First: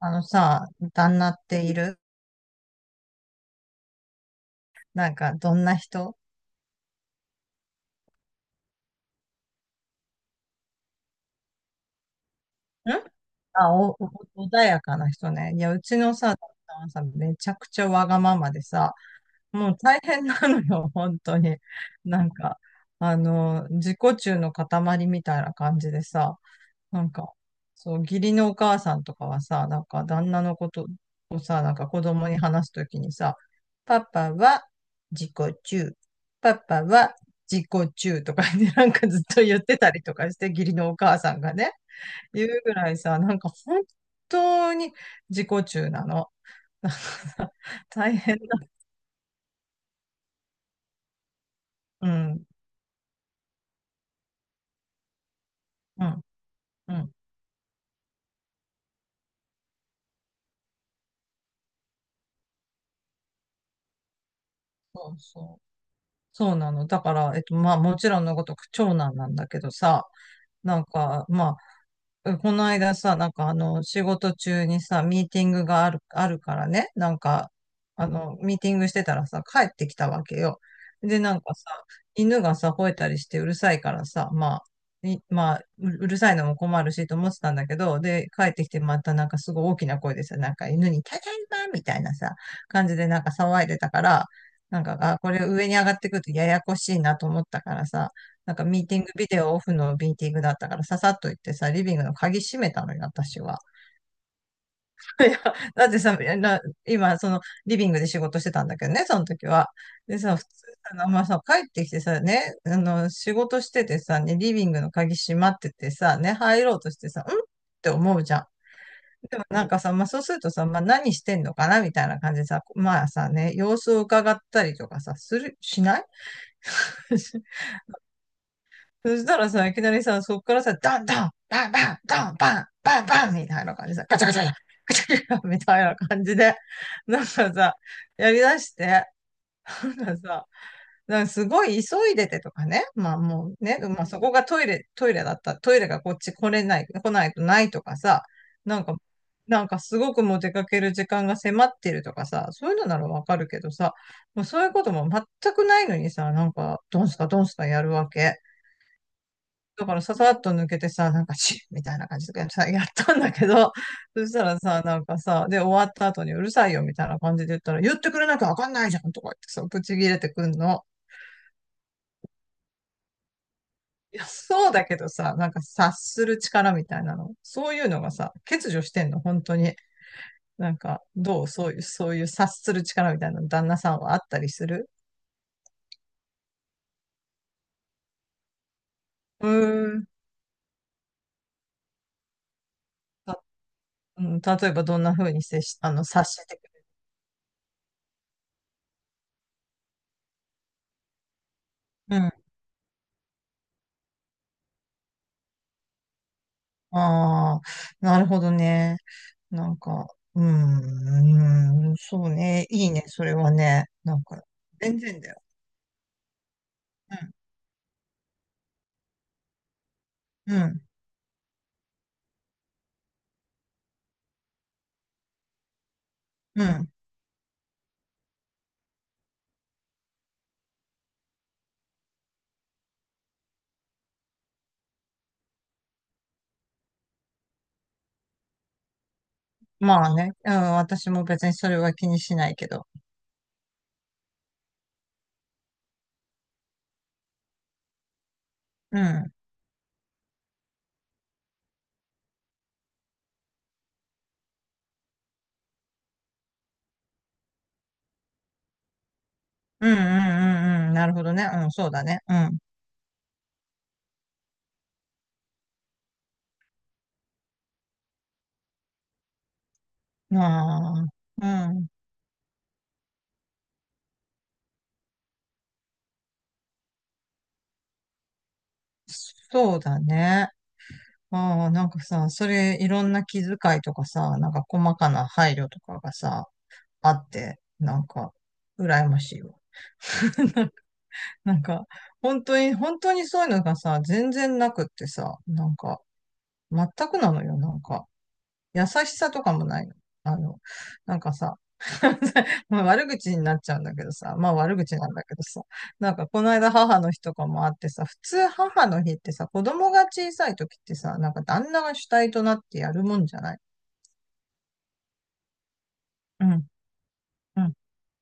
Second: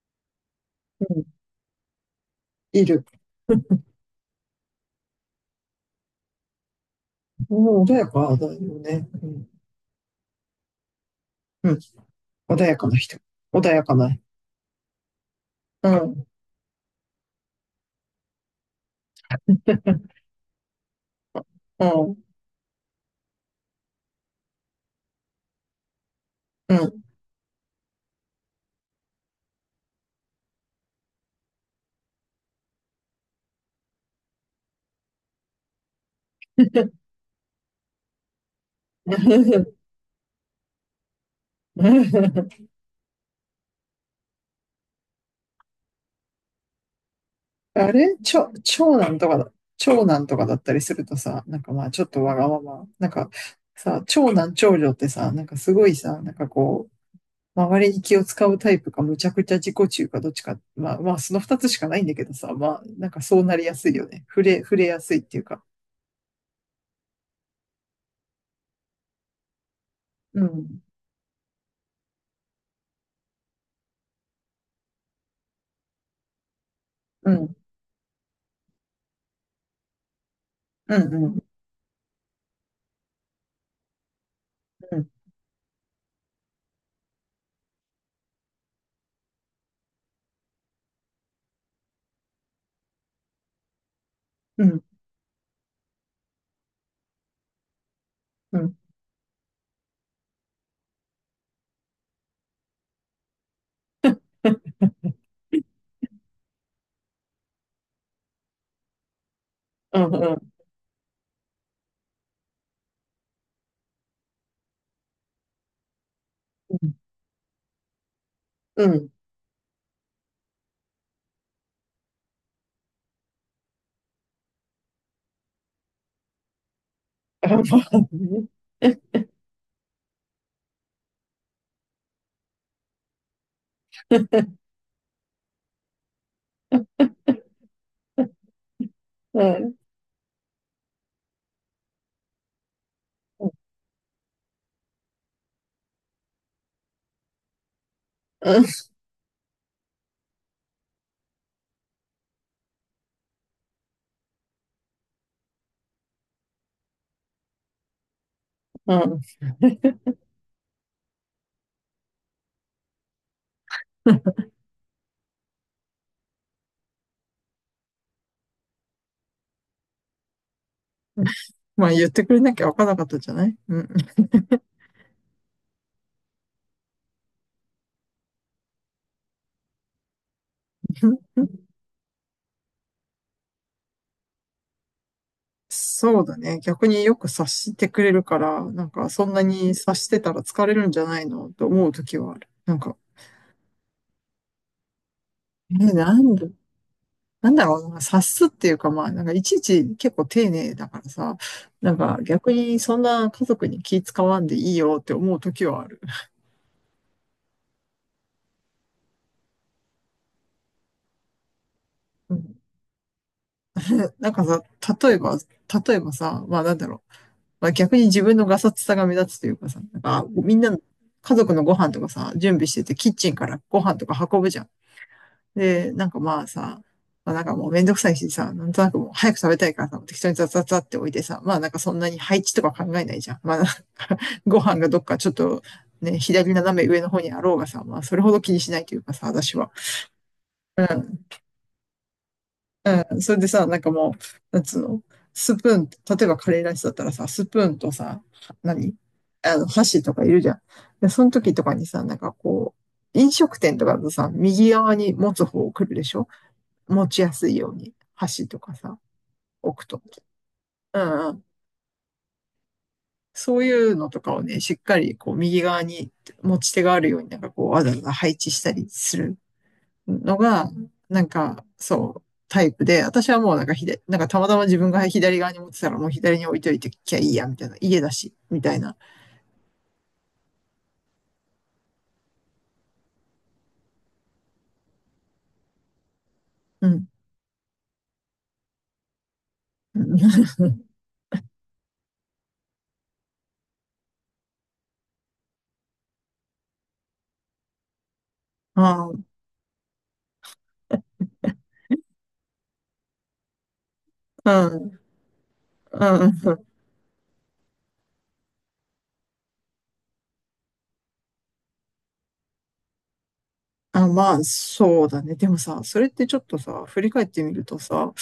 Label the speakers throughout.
Speaker 1: あのさ、
Speaker 2: う
Speaker 1: 旦
Speaker 2: ん、
Speaker 1: 那っている？
Speaker 2: いる。
Speaker 1: なんか、どんな人？
Speaker 2: うん、穏やかだよね。うん、うん、穏やか
Speaker 1: ん、
Speaker 2: な人。穏
Speaker 1: あ、
Speaker 2: やか
Speaker 1: お、
Speaker 2: な。
Speaker 1: お穏やかな人ね。いや、う
Speaker 2: う
Speaker 1: ちの
Speaker 2: ん、
Speaker 1: さ、旦那はさ、めちゃくちゃわがままでさ、もう大変なのよ、本当に。
Speaker 2: うん、
Speaker 1: なんか、自己中の塊みたいな感じでさ、
Speaker 2: うん。
Speaker 1: なんか、そう、義理のお母さんとかはさ、なんか旦那のことをさ、なんか子供に話すときにさ、パパは自己中、パパは自己中とかね、なんかずっと言っ てたりとかして、義理のお母さんがね、言うぐらいさ、なんか本当に自己中なの。なんかさ
Speaker 2: あれ
Speaker 1: 大
Speaker 2: ち
Speaker 1: 変だ。
Speaker 2: ょ、長男とか長男とかだったりするとさ、なんかまあちょ
Speaker 1: う
Speaker 2: っとわ
Speaker 1: ん、
Speaker 2: がまま、なんかさ、長男長女ってさ、なんかすごい
Speaker 1: う
Speaker 2: さ、
Speaker 1: ん、
Speaker 2: なんかこ
Speaker 1: うん。
Speaker 2: う、周りに気を使うタイプか、むちゃくちゃ自己中か、どっちか、まあまあその二つしかないんだけどさ、まあなんかそうなりやすいよね。触れや
Speaker 1: そ
Speaker 2: すい
Speaker 1: う
Speaker 2: っていう
Speaker 1: そ
Speaker 2: か。
Speaker 1: う。そうなの。だから、まあもちろんのごとく長男なんだけどさ、
Speaker 2: う
Speaker 1: な
Speaker 2: ん、
Speaker 1: んか、まあうん、この間さ、なんか仕事中にさ、ミーティングがあるからね、なん
Speaker 2: う
Speaker 1: か、
Speaker 2: ん、
Speaker 1: ミーティングしてたらさ、帰ってきたわけよ。
Speaker 2: う
Speaker 1: で、なん
Speaker 2: ん、
Speaker 1: かさ、犬がさ、吠えたりしてうるさいからさ、ま
Speaker 2: うん、
Speaker 1: あ、いまあ、ううるさいのも困るしと思ってたんだけど、で、帰ってきてまたなんかすごい大きな声でさ、なんか犬にただいまみたいなさ、感じでなんか騒いでたから、
Speaker 2: う
Speaker 1: な
Speaker 2: ん、
Speaker 1: んか、あ、これ上に上がってくるとややこしいなと思ったからさ、なん
Speaker 2: う
Speaker 1: か
Speaker 2: ん、
Speaker 1: ミーティング、ビデオオフのミーティングだったから、ささっと行ってさ、リビングの鍵閉めたのよ、私は。いや、だってさ、な今、その、リビングで仕事してたんだけどね、その時は。
Speaker 2: うん、う
Speaker 1: で
Speaker 2: ん、
Speaker 1: さ、普通
Speaker 2: う
Speaker 1: さ、あまあさ、帰ってきてさ、ね、仕事しててさ、ね、リビングの鍵閉まっててさ、ね、入ろうとして
Speaker 2: ん。
Speaker 1: さ、んって思うじゃん。
Speaker 2: うん
Speaker 1: でもなんかさ、まあそうするとさ、まあ何してんのかなみたいな感じでさ、まあさね、様子を伺ったりとかさ、する、しない？
Speaker 2: あ、まあね。
Speaker 1: そしたらさ、いきなりさ、そっからさ、ダンダン、バンバン、ダンバン、バンバンみたいな感じでさ、ガチャガチャガチャ、ガチャガチャみたいな感じで、なんかさ、やりだして、
Speaker 2: うん、うん、
Speaker 1: なんかさ、なんかすごい急いでてとかね、まあもうね、まあそこがトイレがこっち来れない、来ないとないとかさ、なんか、なんかすごくもう出かける時間が迫ってるとかさ、そういうのならわかるけどさ、もうそういうことも全くないのにさ、なんか、ドンスカドンスカやるわけ。
Speaker 2: うん。
Speaker 1: だからささっと抜けてさ、なんかチッみたいな感じでさ、やったんだけど、そした らさ、なんかさ、で、終わった後にうるさいよみたいな感じで言ったら、言ってくれなきゃわかんないじゃんとか言ってさ、ぶち切れてくんの。
Speaker 2: まあ言ってくれなきゃわからなかったじゃない。うん。
Speaker 1: いや、そうだけどさ、なんか察する力みたいなの。そういうのがさ、欠如してんの、本当に。なんか、どうそういう察する力みたいなの旦那さんはあったりする？
Speaker 2: そうだね。逆によく察してくれるから、なんかそんな
Speaker 1: う
Speaker 2: に察
Speaker 1: ーん。
Speaker 2: してたら疲れるんじゃないのと思う時はある。なんか、
Speaker 1: た、うん、例えばどんな風に接
Speaker 2: え、
Speaker 1: し、
Speaker 2: な
Speaker 1: 察
Speaker 2: んだ、
Speaker 1: してく
Speaker 2: なんだろうな、察すっていうかまあ、なんかいちいち結構丁寧だからさ、なん
Speaker 1: れ
Speaker 2: か
Speaker 1: る？うん。
Speaker 2: 逆にそんな家族に気使わんでいいよって思う時はある。
Speaker 1: ああ、なるほどね。なんか、そう
Speaker 2: うん、
Speaker 1: ね。いいね、それはね。なん
Speaker 2: なん
Speaker 1: か、
Speaker 2: かさ、
Speaker 1: 全
Speaker 2: 例え
Speaker 1: 然だ
Speaker 2: ば、
Speaker 1: よ。
Speaker 2: 例えばさ、まあなんだろう。まあ逆に自分のガサツさが目立つというかさ、なんか
Speaker 1: うん、
Speaker 2: みん
Speaker 1: う
Speaker 2: な、
Speaker 1: ん、
Speaker 2: 家族のご飯とかさ、準備してて、キッチンからご飯とか運ぶじゃん。で、なんかまあ
Speaker 1: う
Speaker 2: さ、
Speaker 1: ん。
Speaker 2: まあなんかもうめんどくさいしさ、なんとなくもう早く食べたいからさ、適当にザザザって置いてさ、まあなんかそんなに配置とか考えないじゃん。まあなんか ご飯がどっかちょっとね、左斜め上の方にあろうがさ、まあそれほど気にしないというかさ、私は。
Speaker 1: まあね、うん、
Speaker 2: う
Speaker 1: 私
Speaker 2: ん。
Speaker 1: も別にそれは気にしないけど。
Speaker 2: うん、それでさ、なんかもう、なんつうの、スプーン、例えばカレーライスだったらさ、スプーンとさ、何
Speaker 1: うん、うん、
Speaker 2: あの、箸とかいるじゃん。で、その時とかにさ、なんかこう、飲食店とかだとさ、右側に持つ方を来るでしょ、持ちやすいように、箸とかさ、置く
Speaker 1: うん、う
Speaker 2: と。
Speaker 1: ん、うん、
Speaker 2: う
Speaker 1: なるほ
Speaker 2: ん
Speaker 1: ど
Speaker 2: うん。
Speaker 1: ね。うん、そうだね。うん。
Speaker 2: そういうのとかをね、しっかりこう、右側に持ち手があるように、なんかこう、わざわざ配置したりするのが、
Speaker 1: まあ、
Speaker 2: なん
Speaker 1: う
Speaker 2: か、
Speaker 1: ん、
Speaker 2: そう、タイプで、私はもうなんかなんかたまたま自分が左側に持ってたら、もう左に置いといてきゃいいや、みたいな。家だし、みたいな。
Speaker 1: そうだね。ああ、なんかさ、それいろんな気遣いとかさ、なんか細かな配慮とかがさ、
Speaker 2: うん。
Speaker 1: あって、なんか、羨ましいわ。
Speaker 2: うん。
Speaker 1: なんか、本当に、本当にそういうのがさ、全然なくってさ、なんか、全くなのよ、なんか。優し
Speaker 2: あ
Speaker 1: さ
Speaker 2: あ、
Speaker 1: とかもないの。あの、なんかさ、まあ悪口になっちゃうんだけどさ、ま
Speaker 2: う
Speaker 1: あ悪口
Speaker 2: ん。
Speaker 1: なんだけどさ、
Speaker 2: う
Speaker 1: なん
Speaker 2: ん。
Speaker 1: かこの
Speaker 2: うん
Speaker 1: 間母の日とかもあってさ、普通母の日ってさ、子供が小さい時ってさ、なんか旦那が主体となってやるもんじゃない？
Speaker 2: あ、まあ、そうだね。でもさ、それってちょ
Speaker 1: う
Speaker 2: っと
Speaker 1: ん、
Speaker 2: さ、振り返ってみ
Speaker 1: う
Speaker 2: る
Speaker 1: ん、
Speaker 2: とさ、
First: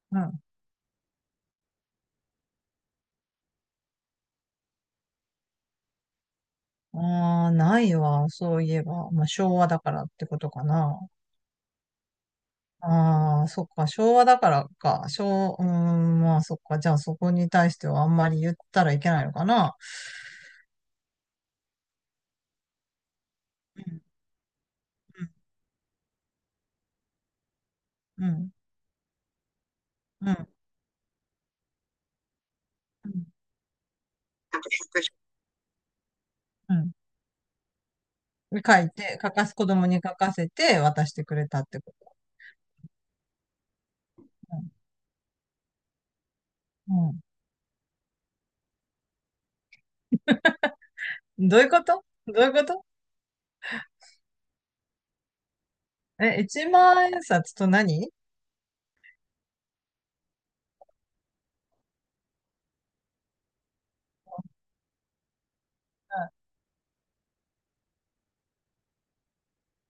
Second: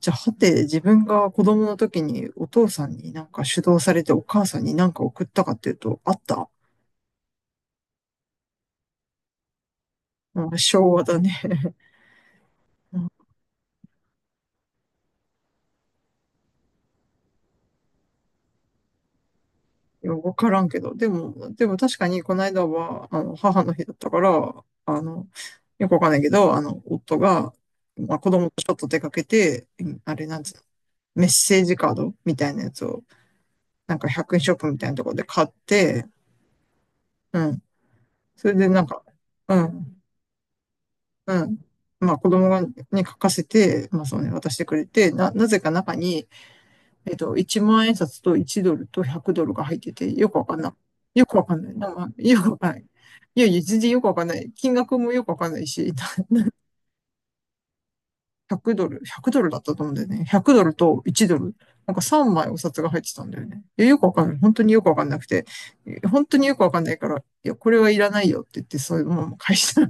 Speaker 2: じゃあ、
Speaker 1: う
Speaker 2: は
Speaker 1: ん。
Speaker 2: て、自分が子供の時にお父さんになんか主導されてお母さんになんか送ったかっていうと、あった。
Speaker 1: ああ、ないわ、そういえば。まあ昭和だからって こと
Speaker 2: うん、
Speaker 1: か
Speaker 2: 昭
Speaker 1: な。
Speaker 2: 和だね。
Speaker 1: ああ、そっか、昭和だからか。昭、うーん、まあそっか。じゃあそこに対してはあんまり言ったらいけないのかな。
Speaker 2: いや、わからんけど。でも、でも確かにこの間は、あの、母の
Speaker 1: う
Speaker 2: 日だっ
Speaker 1: ん、
Speaker 2: たから、あの、よくわかんないけど、あの、夫が、まあ、
Speaker 1: う
Speaker 2: 子供
Speaker 1: ん、
Speaker 2: とちょっと出かけて、うんあ
Speaker 1: う
Speaker 2: れ
Speaker 1: ん、う
Speaker 2: なんつう
Speaker 1: ん。
Speaker 2: の、メッセージカードみたいなやつを、
Speaker 1: うん、
Speaker 2: なんか100円ショップみたいなところで買って、うん。それ
Speaker 1: うん、
Speaker 2: で
Speaker 1: 書
Speaker 2: なん
Speaker 1: い
Speaker 2: か、
Speaker 1: て、書かす、
Speaker 2: う
Speaker 1: 子供に
Speaker 2: ん、
Speaker 1: 書かせて渡して
Speaker 2: う
Speaker 1: くれ
Speaker 2: ん。
Speaker 1: たってこと。
Speaker 2: まあ、子供に書かせて、まあ、そうね、渡してくれて、なぜか中に、
Speaker 1: うん。
Speaker 2: え
Speaker 1: う
Speaker 2: っと、1万円札と1ドルと100ドルが入ってて、よくわかんない。よくわ
Speaker 1: ん、
Speaker 2: か
Speaker 1: どう
Speaker 2: ん
Speaker 1: い
Speaker 2: な
Speaker 1: う
Speaker 2: い。
Speaker 1: こ
Speaker 2: なん
Speaker 1: と？
Speaker 2: か
Speaker 1: ど
Speaker 2: よ
Speaker 1: うい
Speaker 2: く
Speaker 1: う
Speaker 2: わ
Speaker 1: こ
Speaker 2: かんない。
Speaker 1: と？
Speaker 2: いやいや、全然よくわかんない。金額もよくわかんないし、
Speaker 1: え、一万円札と何？
Speaker 2: 100ドルだったと思うんだよね。100ドルと1ドル。なんか3枚お札が入ってたんだよね。いや、よくわかんない。本当によくわかんなくて。本当によくわかんないから、いや、これはいらないよって言って、そういうものも返した。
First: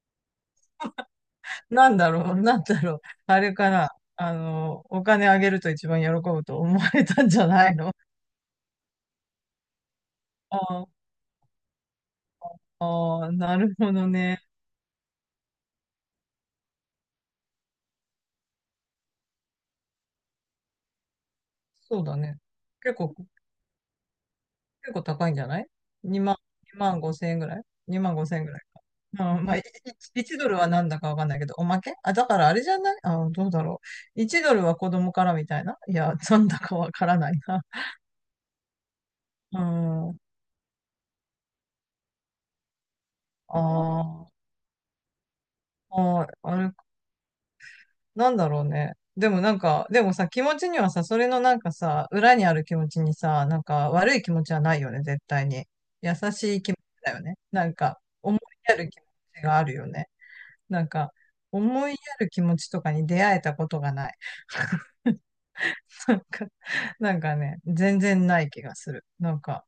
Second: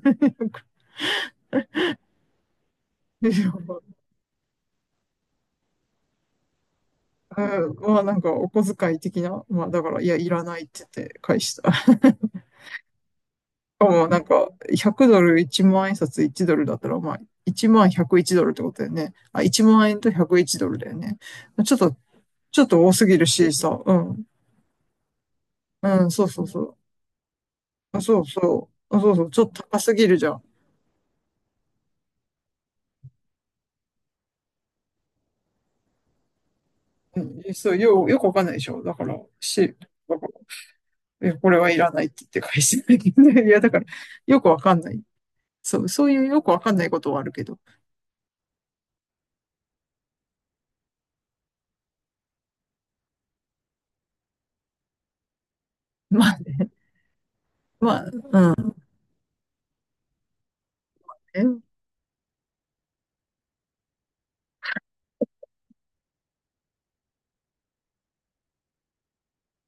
Speaker 1: なんだろう、なんだろう。あれかな。お金あげると一番喜ぶと思われたんじ
Speaker 2: う
Speaker 1: ゃな
Speaker 2: ん、
Speaker 1: いの？
Speaker 2: まあなんかお小遣い的な、まあだから、いや、いらないって言っ
Speaker 1: あ
Speaker 2: て返した。
Speaker 1: あー、なる
Speaker 2: か
Speaker 1: ほど
Speaker 2: もなん
Speaker 1: ね。
Speaker 2: か、100ドル、1万円札1ドルだったら、まあ、1万101ドルってことだよね。あ、1万円と101ドルだよね。ちょっと、
Speaker 1: そうだね。
Speaker 2: ちょっと多
Speaker 1: 結
Speaker 2: す
Speaker 1: 構、
Speaker 2: ぎるしさ、うん。
Speaker 1: 結構高いんじゃない？
Speaker 2: うん、
Speaker 1: 2
Speaker 2: そう
Speaker 1: 万、
Speaker 2: そうそう。
Speaker 1: 2万5千円ぐらい？ 2
Speaker 2: あ、
Speaker 1: 万
Speaker 2: そう
Speaker 1: 5千円ぐらい
Speaker 2: そ
Speaker 1: か。
Speaker 2: う。あ、そうそう。ち
Speaker 1: う
Speaker 2: ょ
Speaker 1: ん、
Speaker 2: っ
Speaker 1: まあ、い
Speaker 2: と高すぎる
Speaker 1: い
Speaker 2: じゃ
Speaker 1: 1、
Speaker 2: ん。
Speaker 1: ドルはなんだかわかんないけど、おまけあ、だからあれじゃない？あ、どうだろう。1ドルは子供からみたいな？いや、なんだかわからない
Speaker 2: うん、
Speaker 1: な。
Speaker 2: よくわかんないでしょ。
Speaker 1: うん。あ
Speaker 2: だから、いや、これはいらないって言って返してないけどね。 いや、だから、
Speaker 1: あ、
Speaker 2: よくわかんない。そう、そうい
Speaker 1: あ
Speaker 2: う
Speaker 1: あ、
Speaker 2: よく
Speaker 1: あ
Speaker 2: わか
Speaker 1: れ、
Speaker 2: んないことはあるけど。
Speaker 1: なんだろうね。でもなんか、でもさ、気持ちにはさ、それのなんかさ、裏にある気持ちにさ、なんか悪い気持ちはないよね、絶対に。優
Speaker 2: まあ
Speaker 1: しい
Speaker 2: ね、
Speaker 1: 気持ちだよね。なん
Speaker 2: ま
Speaker 1: か、
Speaker 2: あ
Speaker 1: 思いやる気持ちがあるよね。なんか、
Speaker 2: ね、
Speaker 1: 思いやる気持ちとかに出会えたことがない。なんか、なんかね、全然ない気がする。なんか、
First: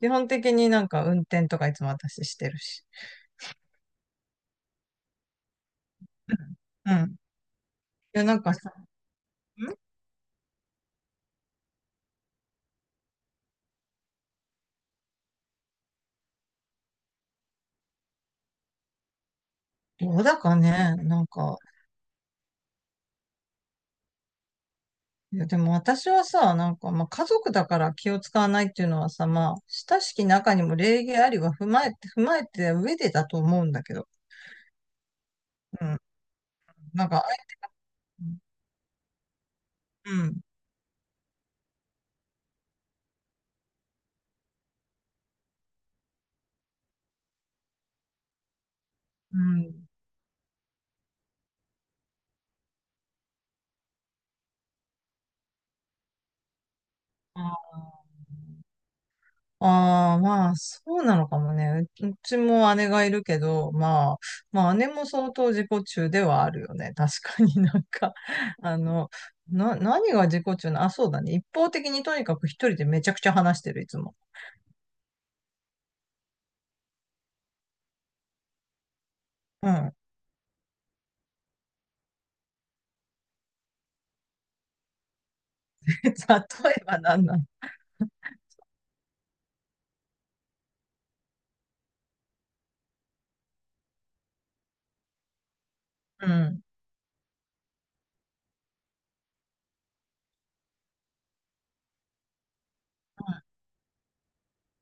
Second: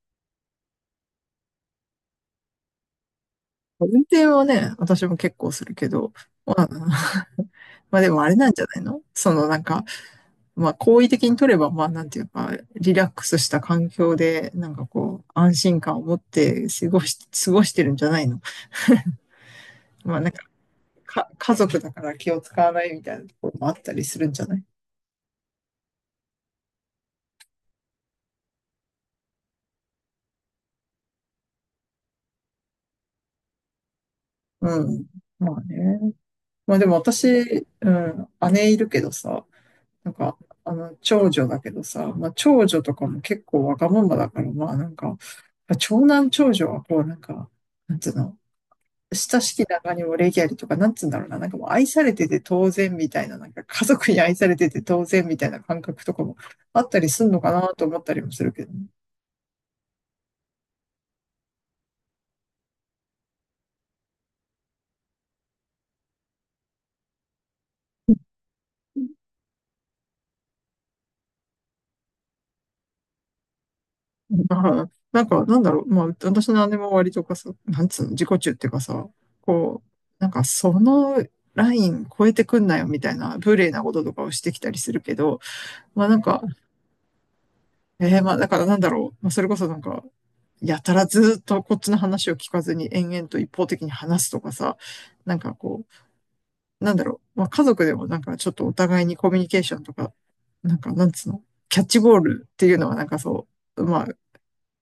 Speaker 1: 基本的になんか運転とかいつも私してるし。
Speaker 2: 運転はね、私も結構するけど、まあ、
Speaker 1: うん。うん、
Speaker 2: まあで
Speaker 1: い
Speaker 2: も
Speaker 1: や、
Speaker 2: あれ
Speaker 1: なん
Speaker 2: なん
Speaker 1: か
Speaker 2: じゃ
Speaker 1: さ、ん、
Speaker 2: ないの？そのなんか、まあ好意的に取れば、まあなんていうか、リラックスした環境で、なんかこう、安心感を持って過ごしてるんじゃないの？
Speaker 1: ど
Speaker 2: まあ
Speaker 1: う
Speaker 2: なん
Speaker 1: だ
Speaker 2: か、
Speaker 1: かね、なん
Speaker 2: 家
Speaker 1: か、
Speaker 2: 族だから気を使わないみたいなところもあったりするんじゃない？
Speaker 1: いや、でも私はさ、なんか、まあ、家族だから気を使わないっていうのはさ、まあ、親しき中にも礼儀ありは踏まえて上でだと思うんだけど。
Speaker 2: うん。まあ
Speaker 1: うん。
Speaker 2: ね。まあでも
Speaker 1: なんか、
Speaker 2: 私、
Speaker 1: あい、
Speaker 2: うん、姉いるけどさ、な
Speaker 1: う
Speaker 2: んか、
Speaker 1: ん。
Speaker 2: あの、長女だけどさ、まあ、長女とかも結構わがままだから、まあ、なんか、長男長女はこう、なんか、なんつうの、
Speaker 1: う
Speaker 2: 親しき
Speaker 1: ん。
Speaker 2: 中にも礼儀ありとか、なんつうんだろうな、なんかもう愛されてて当然みたいな、なんか家族に愛されてて当然みたいな感覚とかもあったりすんの
Speaker 1: あ
Speaker 2: かなと思
Speaker 1: ー、
Speaker 2: ったりもするけどね。
Speaker 1: ああ、まあ、そうなのかもね。う、うちも姉がいるけど、まあ、まあ、姉も相当自己中ではあるよね。確かになんか、あの、な、何が自己中な、あ、そうだね。一方的にとにかく一人でめちゃくちゃ話してる、いつも。
Speaker 2: まあ、なんか、なんだろう、まあ、私の姉も割とかさ、なんつうの、自己中っていうかさ、
Speaker 1: う
Speaker 2: こう、
Speaker 1: ん。
Speaker 2: なんかそのライン超えてくんなよみたいな、無礼なこととかをしてきたりするけど、ま
Speaker 1: 例
Speaker 2: あなんか、
Speaker 1: えば何なの？
Speaker 2: えー、まあだからなんだろう。まあそれこそなんか、やたらずっとこっちの話を聞かずに延々と一方的に話すとかさ、なんかこ
Speaker 1: うん。
Speaker 2: う、なんだろう。まあ家族でもなんかちょっとお互いにコミュニケーションとか、なんかなんつうの、キャッチボールっていうのはなんかそう、まあ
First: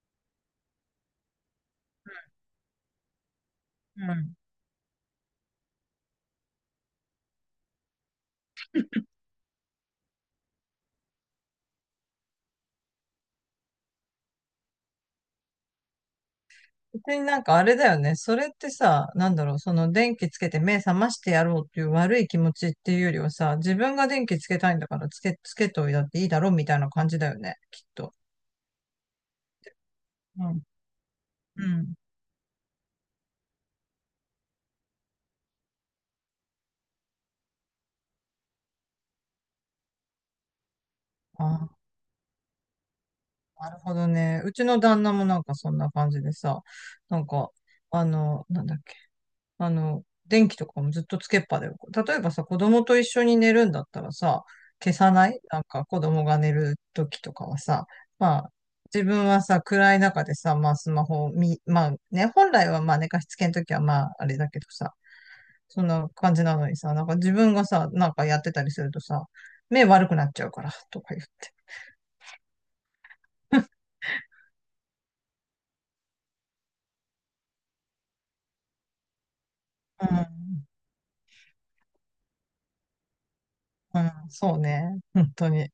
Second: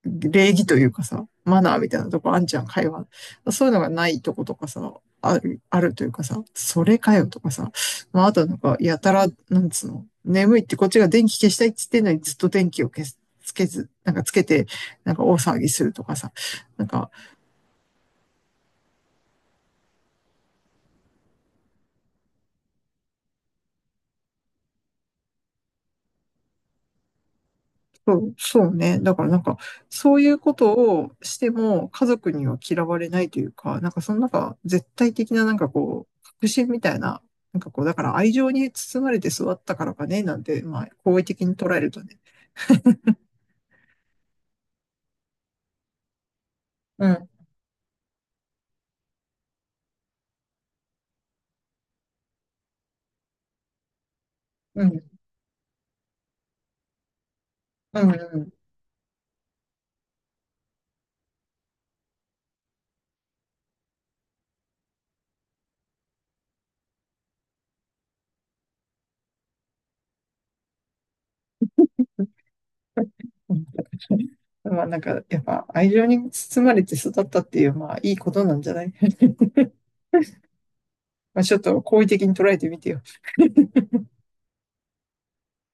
Speaker 2: 礼儀というかさ、マナーみたいなとこあんちゃん、会話。そういうのが
Speaker 1: う
Speaker 2: な
Speaker 1: ん。う
Speaker 2: いと
Speaker 1: ん。
Speaker 2: ことかさ、あるというかさ、それかよとかさ、まあ、あとなんか、やたら、なんつうの、眠いってこっちが電気消したいって言ってんのにずっと電気を消す、つけず、なんかつけて、なんか大騒ぎするとかさ、なんか、
Speaker 1: 別になんかあれだよね。それってさ、なんだろう、その電気つけて目覚ましてやろうっていう悪い気持ちっていうよりはさ、自分が電気つけたいんだからつけといたっていいだろうみたいな感じだよね、きっと。
Speaker 2: そうね。だからなんか、そういう
Speaker 1: う
Speaker 2: こ
Speaker 1: ん。
Speaker 2: とをして
Speaker 1: う
Speaker 2: も
Speaker 1: ん。
Speaker 2: 家族には嫌われないというか、なんかそのなんか絶対的ななんかこう、確信みたいな、なんかこう、だから愛情に包まれて育ったからかね、なんて、まあ、好意的に
Speaker 1: あ、
Speaker 2: 捉えるとね。
Speaker 1: なるほどね。うちの旦那もなんかそんな感じでさ、
Speaker 2: う
Speaker 1: なん
Speaker 2: ん、
Speaker 1: か、なんだっけ？電気とかもずっとつけっぱだよ。例えばさ、子供と一緒に寝るんだったらさ、
Speaker 2: う
Speaker 1: 消
Speaker 2: ん、
Speaker 1: さない？なんか子供が寝る時とかはさ、
Speaker 2: うん、う
Speaker 1: まあ、
Speaker 2: ん。
Speaker 1: 自分はさ、暗い中でさ、まあスマホを見、まあね、本来はまあ寝かしつけの時はまああれだけどさ、そんな感じなのにさ、なんか自分がさ、なんかやってたりするとさ、目悪くなっちゃうから、とか言って。
Speaker 2: うん、まあなんか、やっぱ愛情に包まれて育ったっていう、まあいいことなんじゃない？
Speaker 1: う
Speaker 2: まあちょっと好意的に捉えてみてよ。
Speaker 1: ん、うん、そうね、本当に。